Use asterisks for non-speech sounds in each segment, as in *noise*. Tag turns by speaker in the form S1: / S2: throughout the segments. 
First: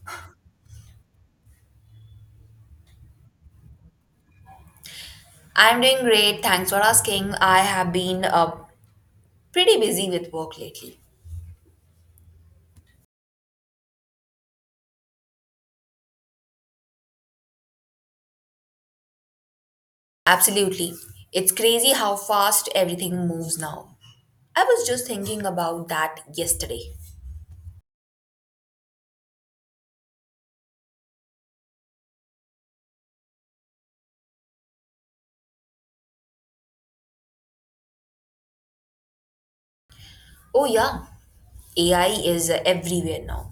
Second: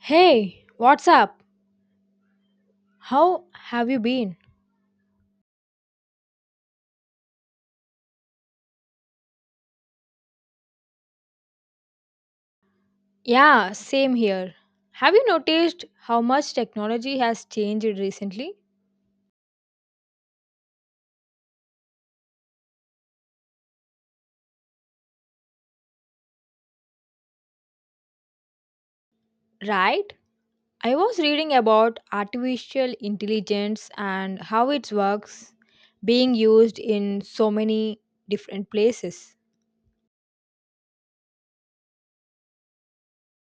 S1: Hey, what's up? How have you been?
S2: I'm doing great. Thanks for asking. I have been pretty busy with work lately.
S1: Yeah, same here. Have you noticed how much technology has changed recently?
S2: Absolutely. It's crazy how fast everything moves now. I was just thinking about that yesterday.
S1: Right? I was reading about artificial intelligence and how it works being used in so many different places.
S2: Oh, yeah. AI is everywhere now.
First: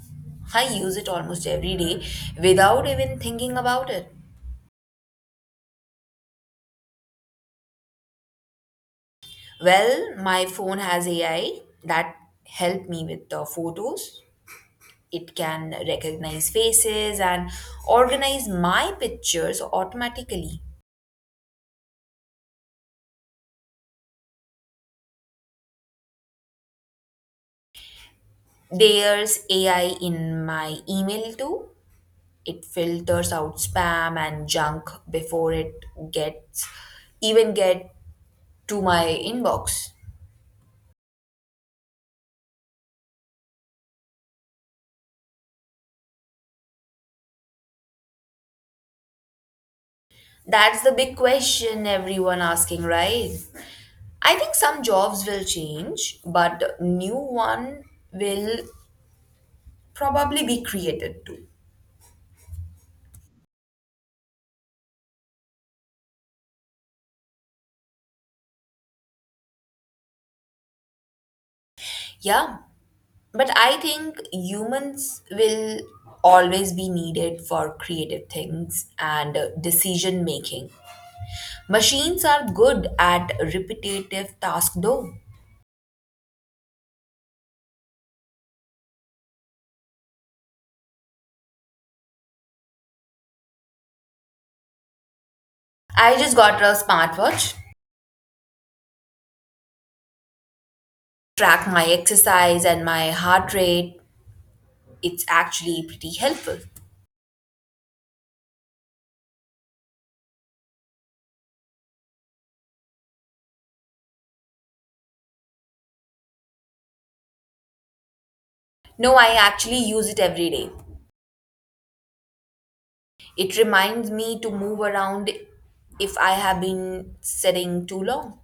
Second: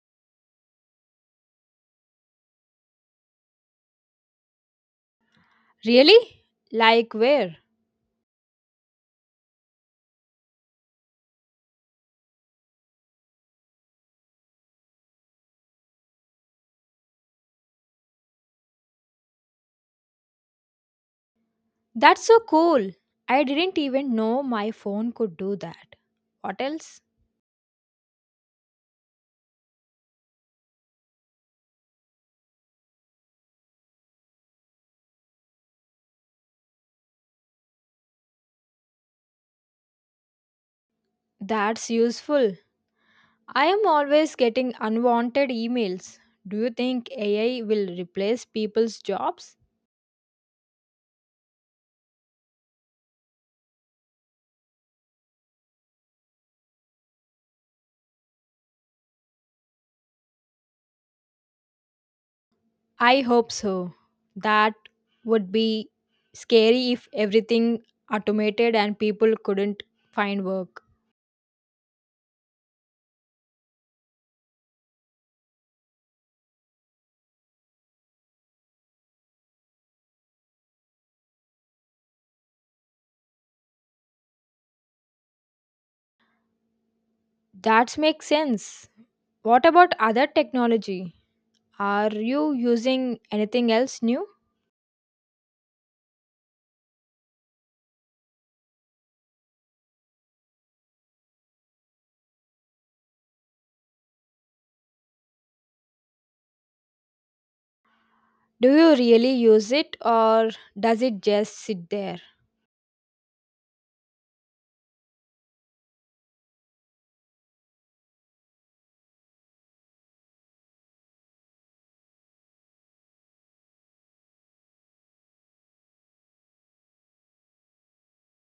S2: I use it almost every day without even thinking about it.
S1: Really? Like where?
S2: Well, my phone has AI that help me with the photos. It can recognize faces and organize my pictures automatically.
S1: That's so cool. I didn't even know my phone could do that. What else?
S2: There's AI in my email too. It filters out spam and junk before it gets even get to my inbox.
S1: That's useful. I am always getting unwanted emails. Do you think AI will replace people's jobs?
S2: That's the big question everyone asking, right? I think some jobs will change, but new one will probably be created too.
S1: I hope so. That would be scary if everything automated and people couldn't find work.
S2: Yeah, but I think humans will always be needed for creative things and decision making. Machines are good at repetitive tasks though.
S1: That makes sense. What about other technology? Are you using anything else new?
S2: I just got a smartwatch, track my exercise and my heart rate. It's actually pretty helpful.
S1: Do you really use it or does it just sit there?
S2: No, I actually use it every day. It reminds me to move around if I have been sitting too long.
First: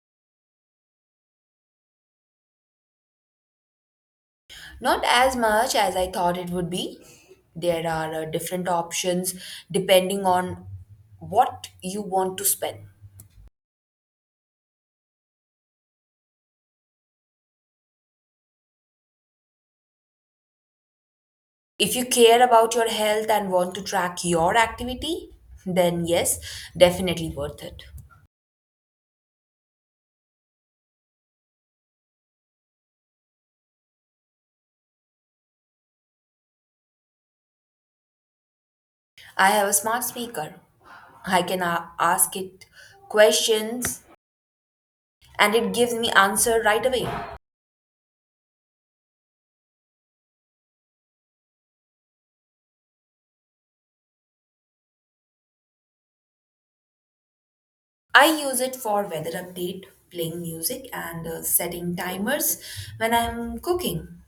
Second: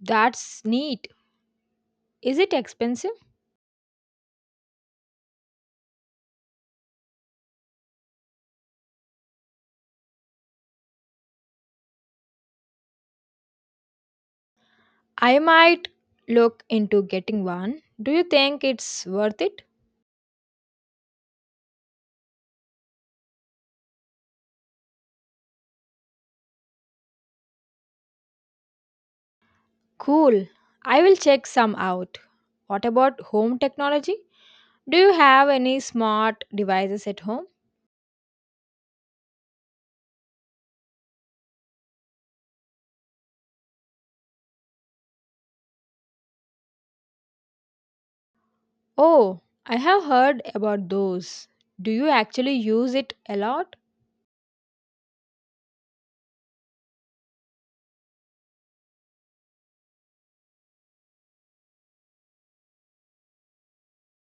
S1: That's neat. Is it expensive?
S2: Not as much as I thought it would be. There are different options depending on what you want to spend.
S1: I might look into getting one. Do you think it's worth it?
S2: If you care about your health and want to track your activity, then yes, definitely worth it.
S1: Cool. I will check some out. What about home technology? Do you have any smart devices at home?
S2: I have a smart speaker. I can ask it questions and it gives me answer right away.
S1: Oh, I have heard about those. Do you actually use it a lot?
S2: I use it for weather update, playing music, and setting timers when I'm cooking.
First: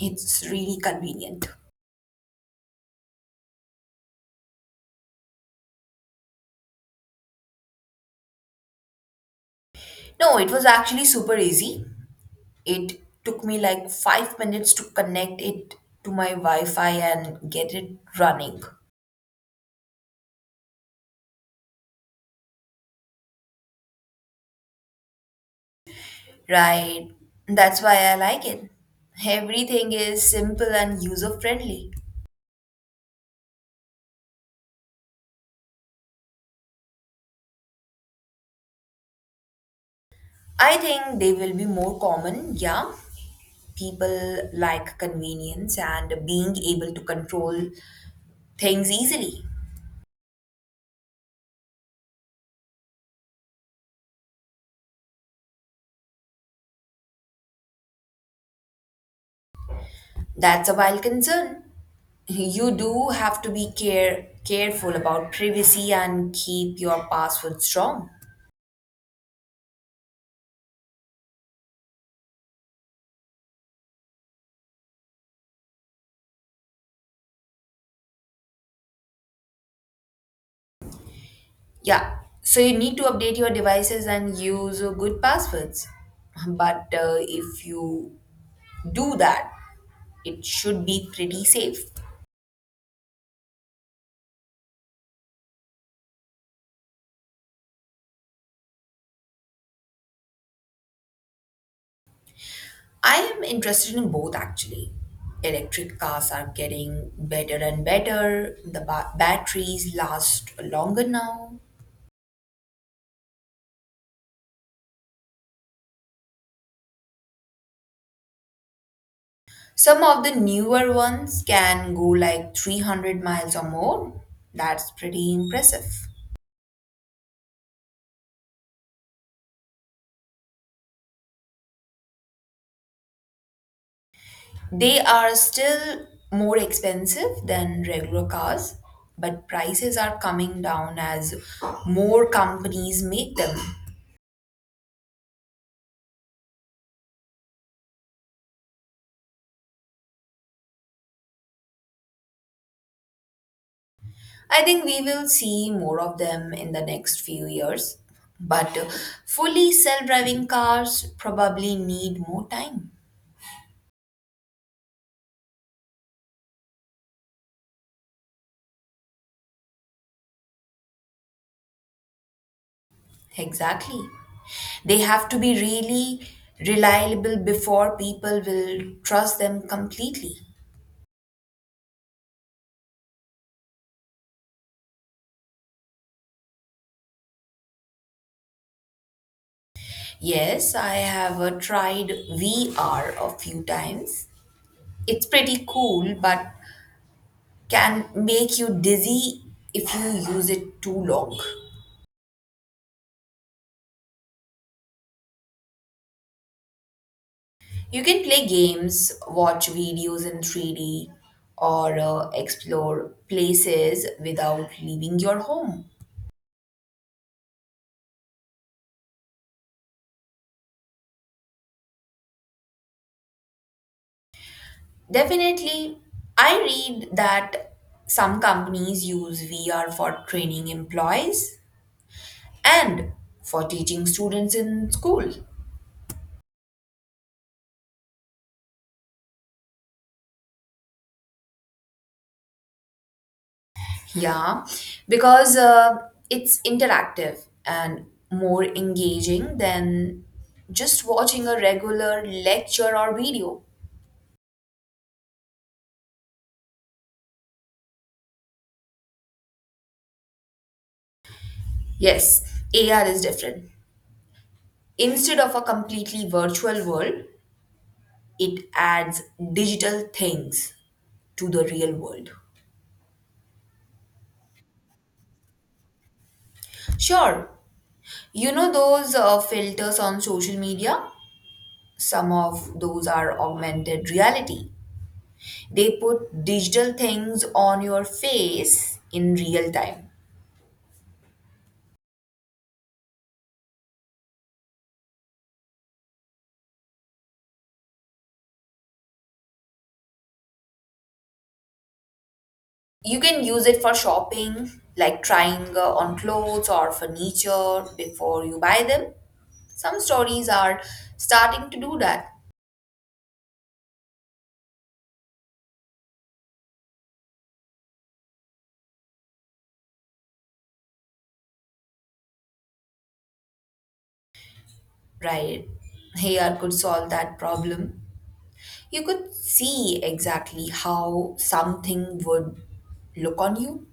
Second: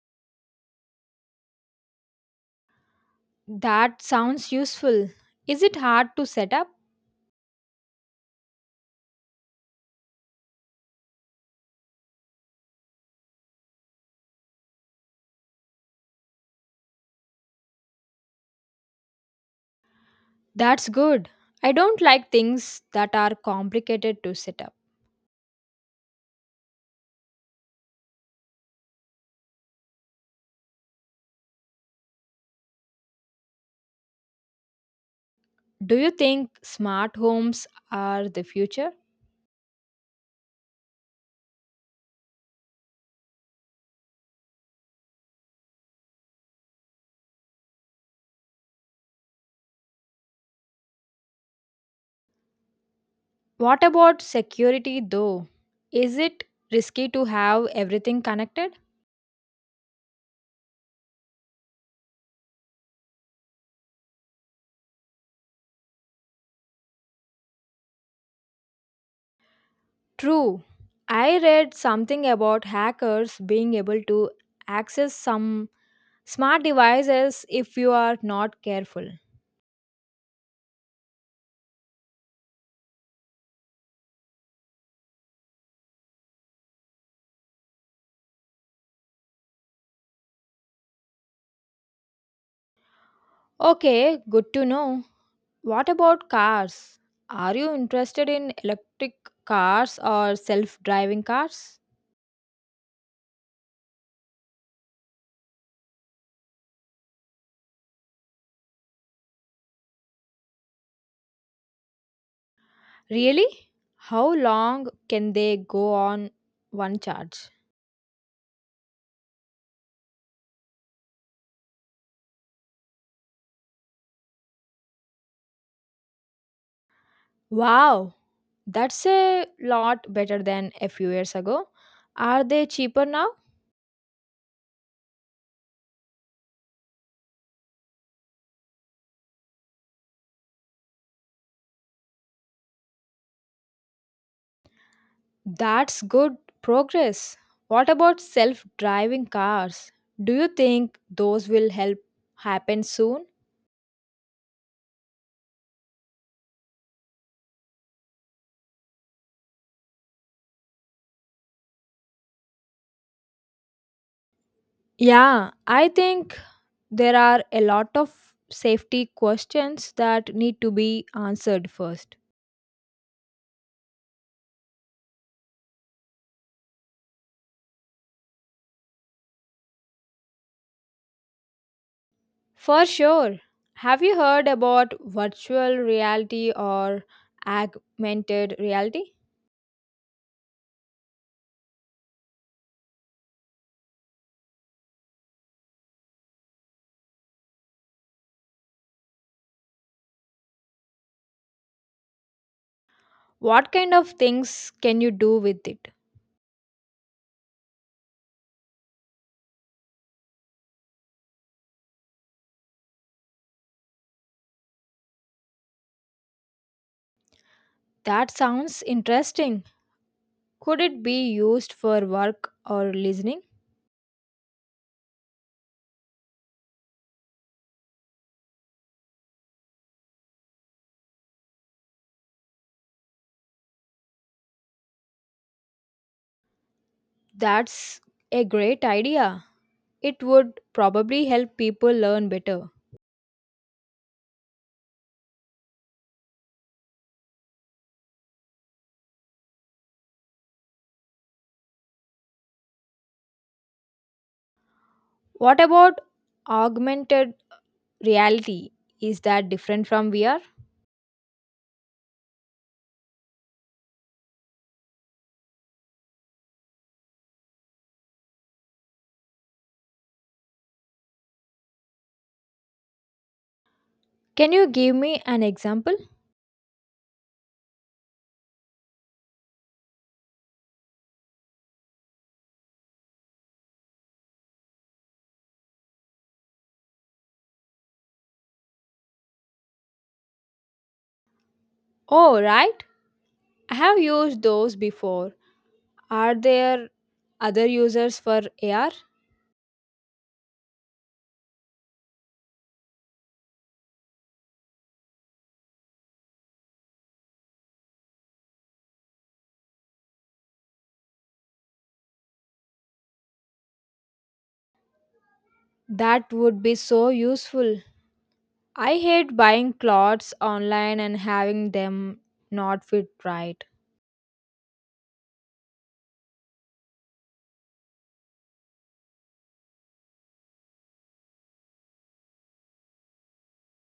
S2: It's really convenient.
S1: That sounds useful. Is it hard to set up?
S2: No, it was actually super easy. It took me like 5 minutes to connect it to my Wi Fi and get it running.
S1: That's good. I don't like things that are complicated to set up.
S2: Right, that's why I like it. Everything is simple and user friendly.
S1: Do you think smart homes are the future?
S2: I think they will be more common, yeah. People like convenience and being able to control things easily.
S1: What about security though? Is it risky to have everything connected?
S2: That's a wild concern. You do have to be careful about privacy and keep your password strong.
S1: True. I read something about hackers being able to access some smart devices if you are not careful.
S2: Yeah, so you need to update your devices and use good passwords. But if you do that, it should be pretty safe.
S1: Okay, good to know. What about cars? Are you interested in electric cars or self driving cars?
S2: I am interested in both actually. Electric cars are getting better and better. The batteries last longer now.
S1: Really? How long can they go on one charge?
S2: Some of the newer ones can go like 300 miles or more. That's pretty impressive.
S1: Wow, that's a lot better than a few years ago. Are they cheaper now?
S2: They are still more expensive than regular cars, but prices are coming down as more companies make them.
S1: That's good progress. What about self driving cars? Do you think those will help happen soon?
S2: I think we will see more of them in the next few years, but fully self driving cars probably need more time.
S1: Yeah, I think there are a lot of safety questions that need to be answered first.
S2: Exactly. They have to be really reliable before people will trust them completely.
S1: For sure. Have you heard about virtual reality or augmented reality?
S2: Yes, I have tried VR a few times. It's pretty cool, but can make you dizzy if you use it too long.
S1: What kind of things can you do with it?
S2: You can play games, watch videos in 3D, or explore places without leaving your home.
S1: That sounds interesting. Could it be used for work or listening?
S2: Definitely, I read that some companies use VR for training employees and for teaching students in school.
S1: That's a great idea. It would probably help people learn better.
S2: Yeah, because it's interactive and more engaging than just watching a regular lecture or video.
S1: What about augmented reality? Is that different from VR?
S2: Yes, AR is different. Instead of a completely virtual world, it adds digital things to the real world.
S1: Can you give me an example?
S2: Sure, you know those filters on social media? Some of those are augmented reality. They put digital things on your face in real time.
S1: Oh, right. I have used those before. Are there other users for AR?
S2: You can use it for shopping, like trying on clothes or furniture before you buy them. Some stories are starting to do that,
S1: That would be so useful. I hate buying clothes online and having them not fit right.
S2: right? AR could solve that problem. You could see exactly how something would look on you.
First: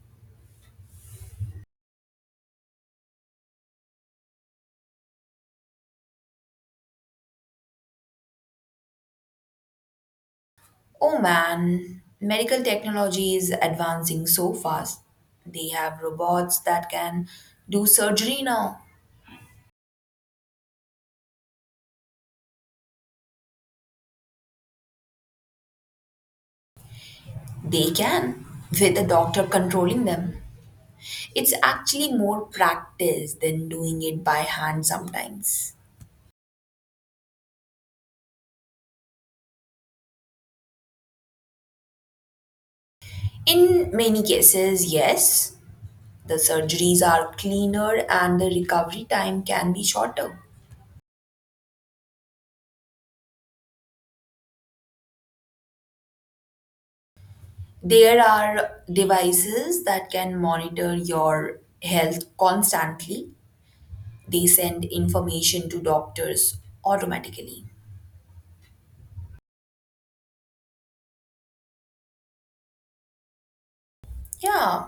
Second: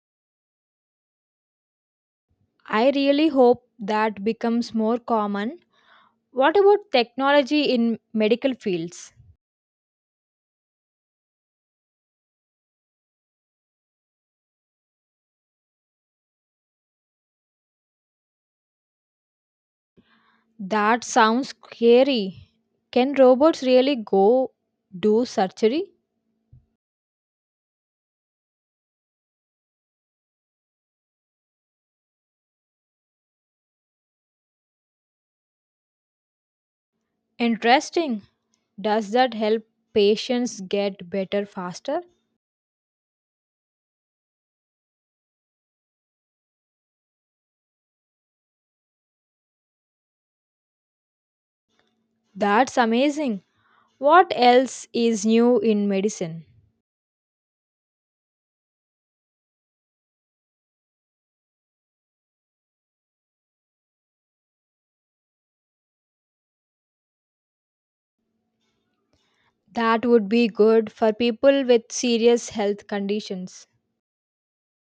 S1: I really hope that becomes more common. What about technology in medical fields?
S2: Oh man, medical technology is advancing so fast. They have robots that can do surgery now.
S1: That sounds scary. Can robots really go do surgery?
S2: They can, with a doctor controlling them. It's actually more practice than doing it by hand sometimes.
S1: Interesting. Does that help patients get better faster?
S2: In many cases, yes, the surgeries are cleaner and the recovery time can be shorter.
S1: That's amazing. What else is new in medicine?
S2: There are devices that can monitor your health constantly. They send information to doctors automatically.
S1: That would be good for people with serious health conditions.
S2: Yeah.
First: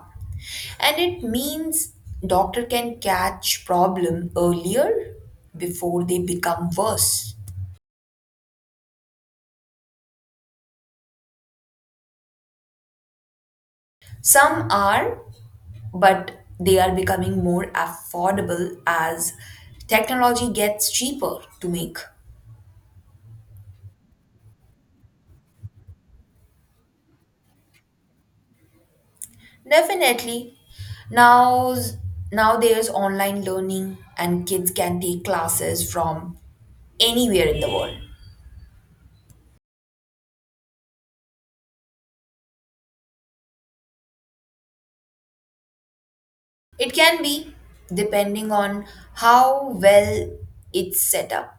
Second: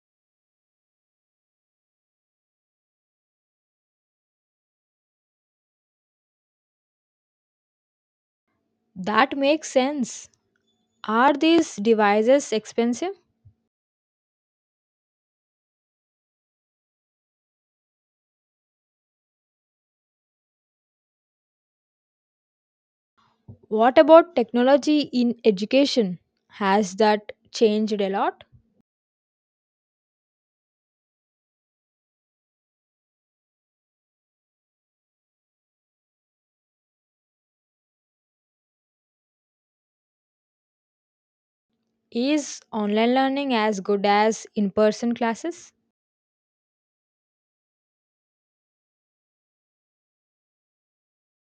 S2: And it means doctor can catch problem earlier before they become worse.
S1: That makes sense. Are these devices expensive?
S2: Some are, but they are becoming more affordable as technology gets cheaper to make.
S1: What about technology in education? Has that changed a lot?
S2: Definitely. Now, now there's online learning and kids can take classes from anywhere in the world.
S1: Is online learning as good as in person classes?
S2: It can be, depending on how well it's set up.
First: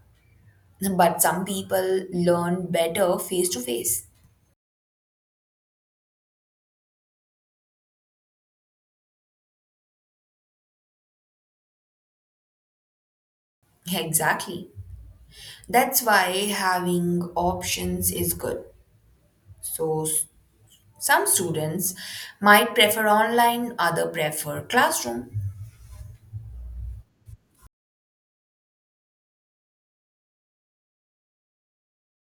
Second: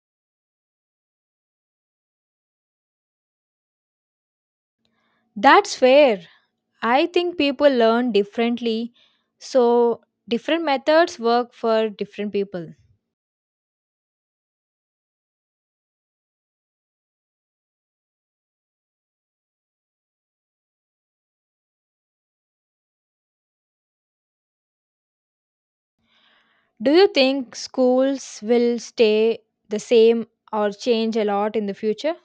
S2: But some people learn better face to face.
S1: That's fair. I think people learn differently, so different methods work for different people.
S2: Exactly. That's why having options is good. So, s- some students might prefer online, other prefer classroom.
S1: Do you think schools will stay the same or change a lot in the future?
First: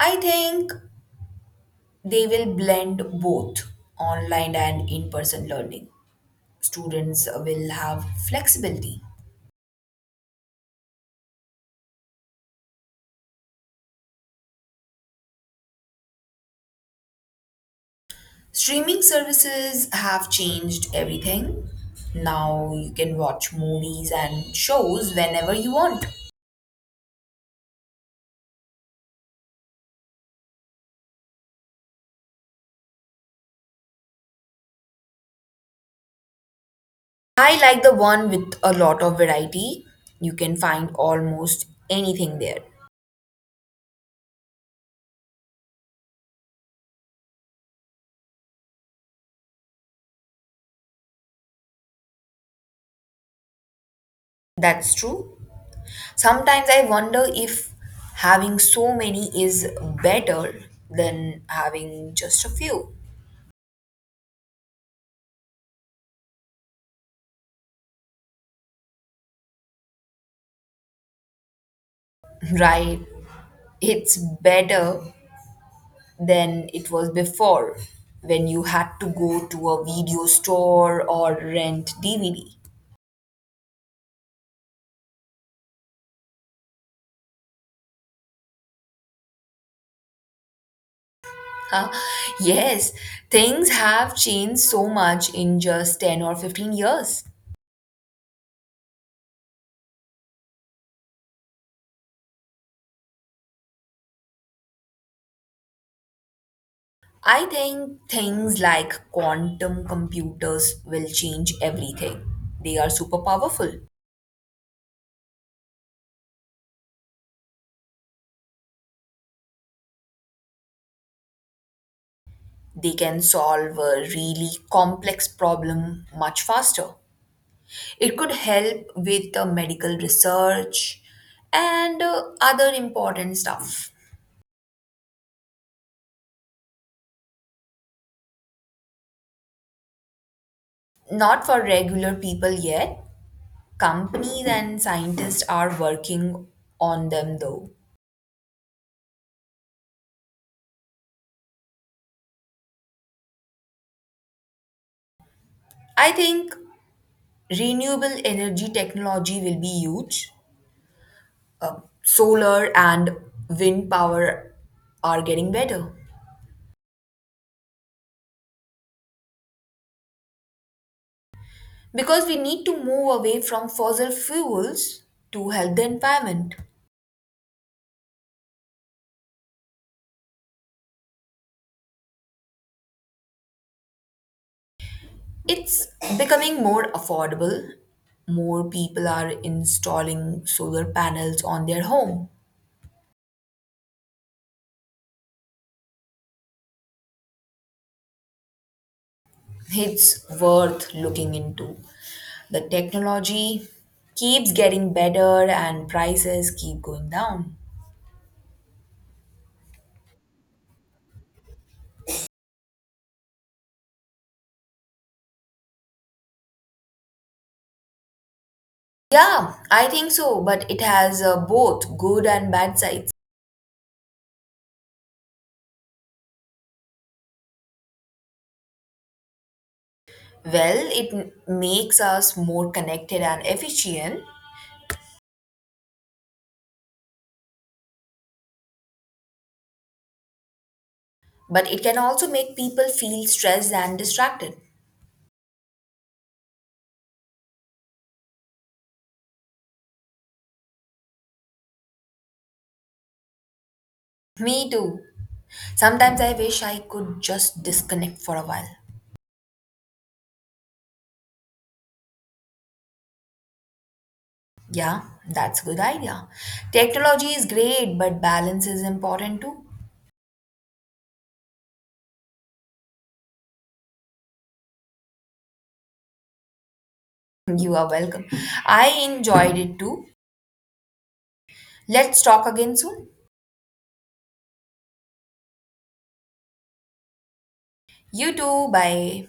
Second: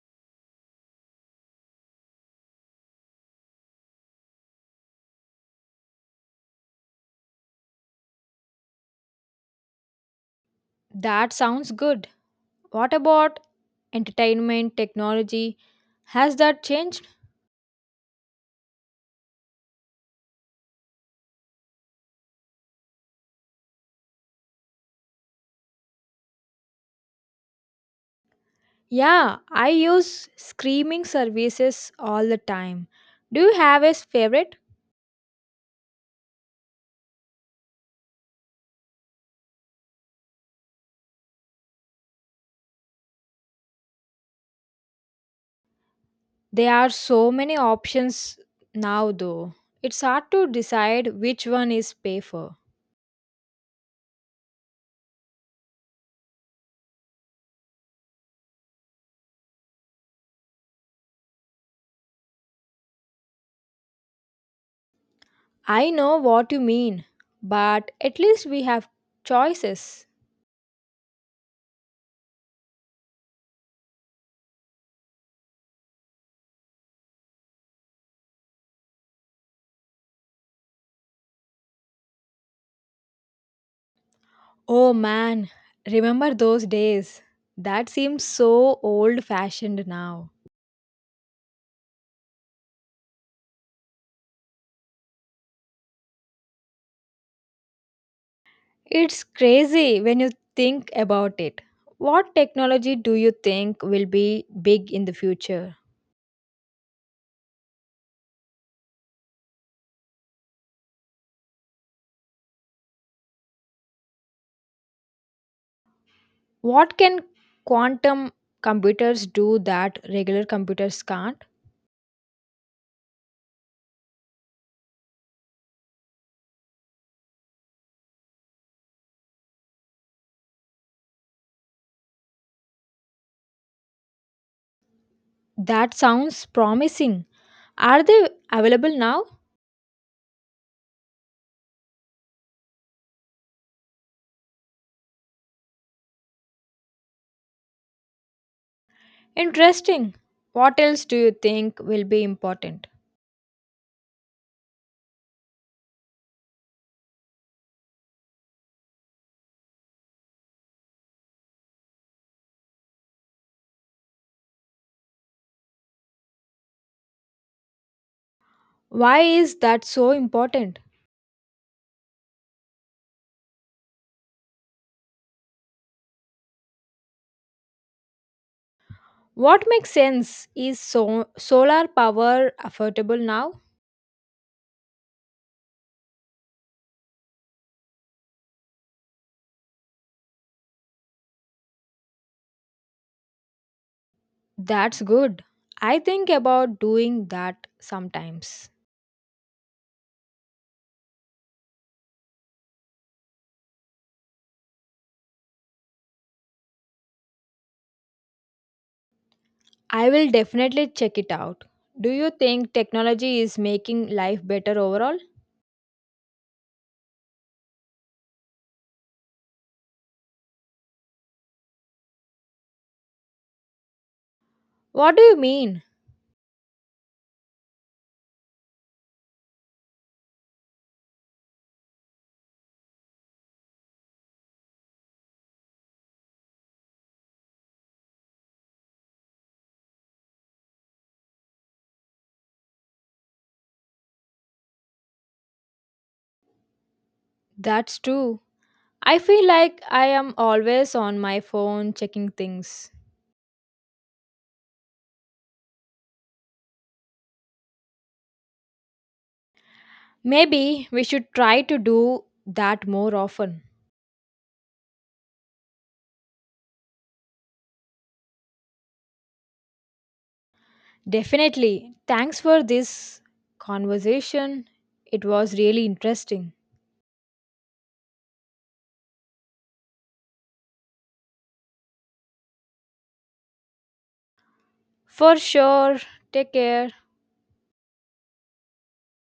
S2: I think they will blend both online and in person learning. Students will have flexibility.
S1: That sounds good. What about entertainment technology? Has that changed?
S2: Streaming services have changed everything. Now you can watch movies and shows whenever you want.
S1: Yeah, I use streaming services all the time. Do you have a favorite?
S2: I like the one with a lot of variety. You can find almost anything there.
S1: There are so many options now, though. It's hard to decide which one is safer.
S2: That's true. Sometimes I wonder if having so many is better than having just a few.
S1: I know what you mean, but at least we have choices.
S2: *laughs* Right? It's better than it was before when you had to go to a video store or rent DVD.
S1: Oh man, remember those days? That seems so old fashioned now.
S2: Huh? Yes, things have changed so much in just 10 or 15 years.
S1: It's crazy when you think about it. What technology do you think will be big in the future?
S2: I think things like quantum computers will change everything. They are super powerful.
S1: What can quantum computers do that regular computers can't?
S2: They can solve a really complex problem much faster. It could help with the medical research and other important stuff.
S1: That sounds promising. Are they available now?
S2: Not for regular people yet. Companies and scientists are working on them though.
S1: Interesting. What else do you think will be important?
S2: I think renewable energy technology will be huge. Solar and wind power are getting better
S1: Why is that so important?
S2: because we need to move away from fossil fuels to help the environment.
S1: What makes sense? Is so- solar power affordable now?
S2: It's becoming more affordable. More people are installing solar panels on their home.
S1: That's good. I think about doing that sometimes.
S2: It's worth looking into. The technology keeps getting better and prices keep going down.
S1: I will definitely check it out. Do you think technology is making life better overall?
S2: Yeah, I think so, but it has both good and bad sides.
S1: What do you mean?
S2: Well, it makes us more connected and efficient, but it can also make people feel stressed and distracted.
S1: That's true. I feel like I am always on my phone checking things.
S2: Me too. Sometimes I wish I could just disconnect for a while.
S1: Maybe we should try to do that more often.
S2: Yeah, that's a good idea. Technology is great, but balance is important too.
S1: Definitely. Thanks for this conversation. It was really interesting.
S2: You are welcome. I enjoyed it too. Let's talk again soon.
S1: For sure. Take care.
S2: You too. Bye.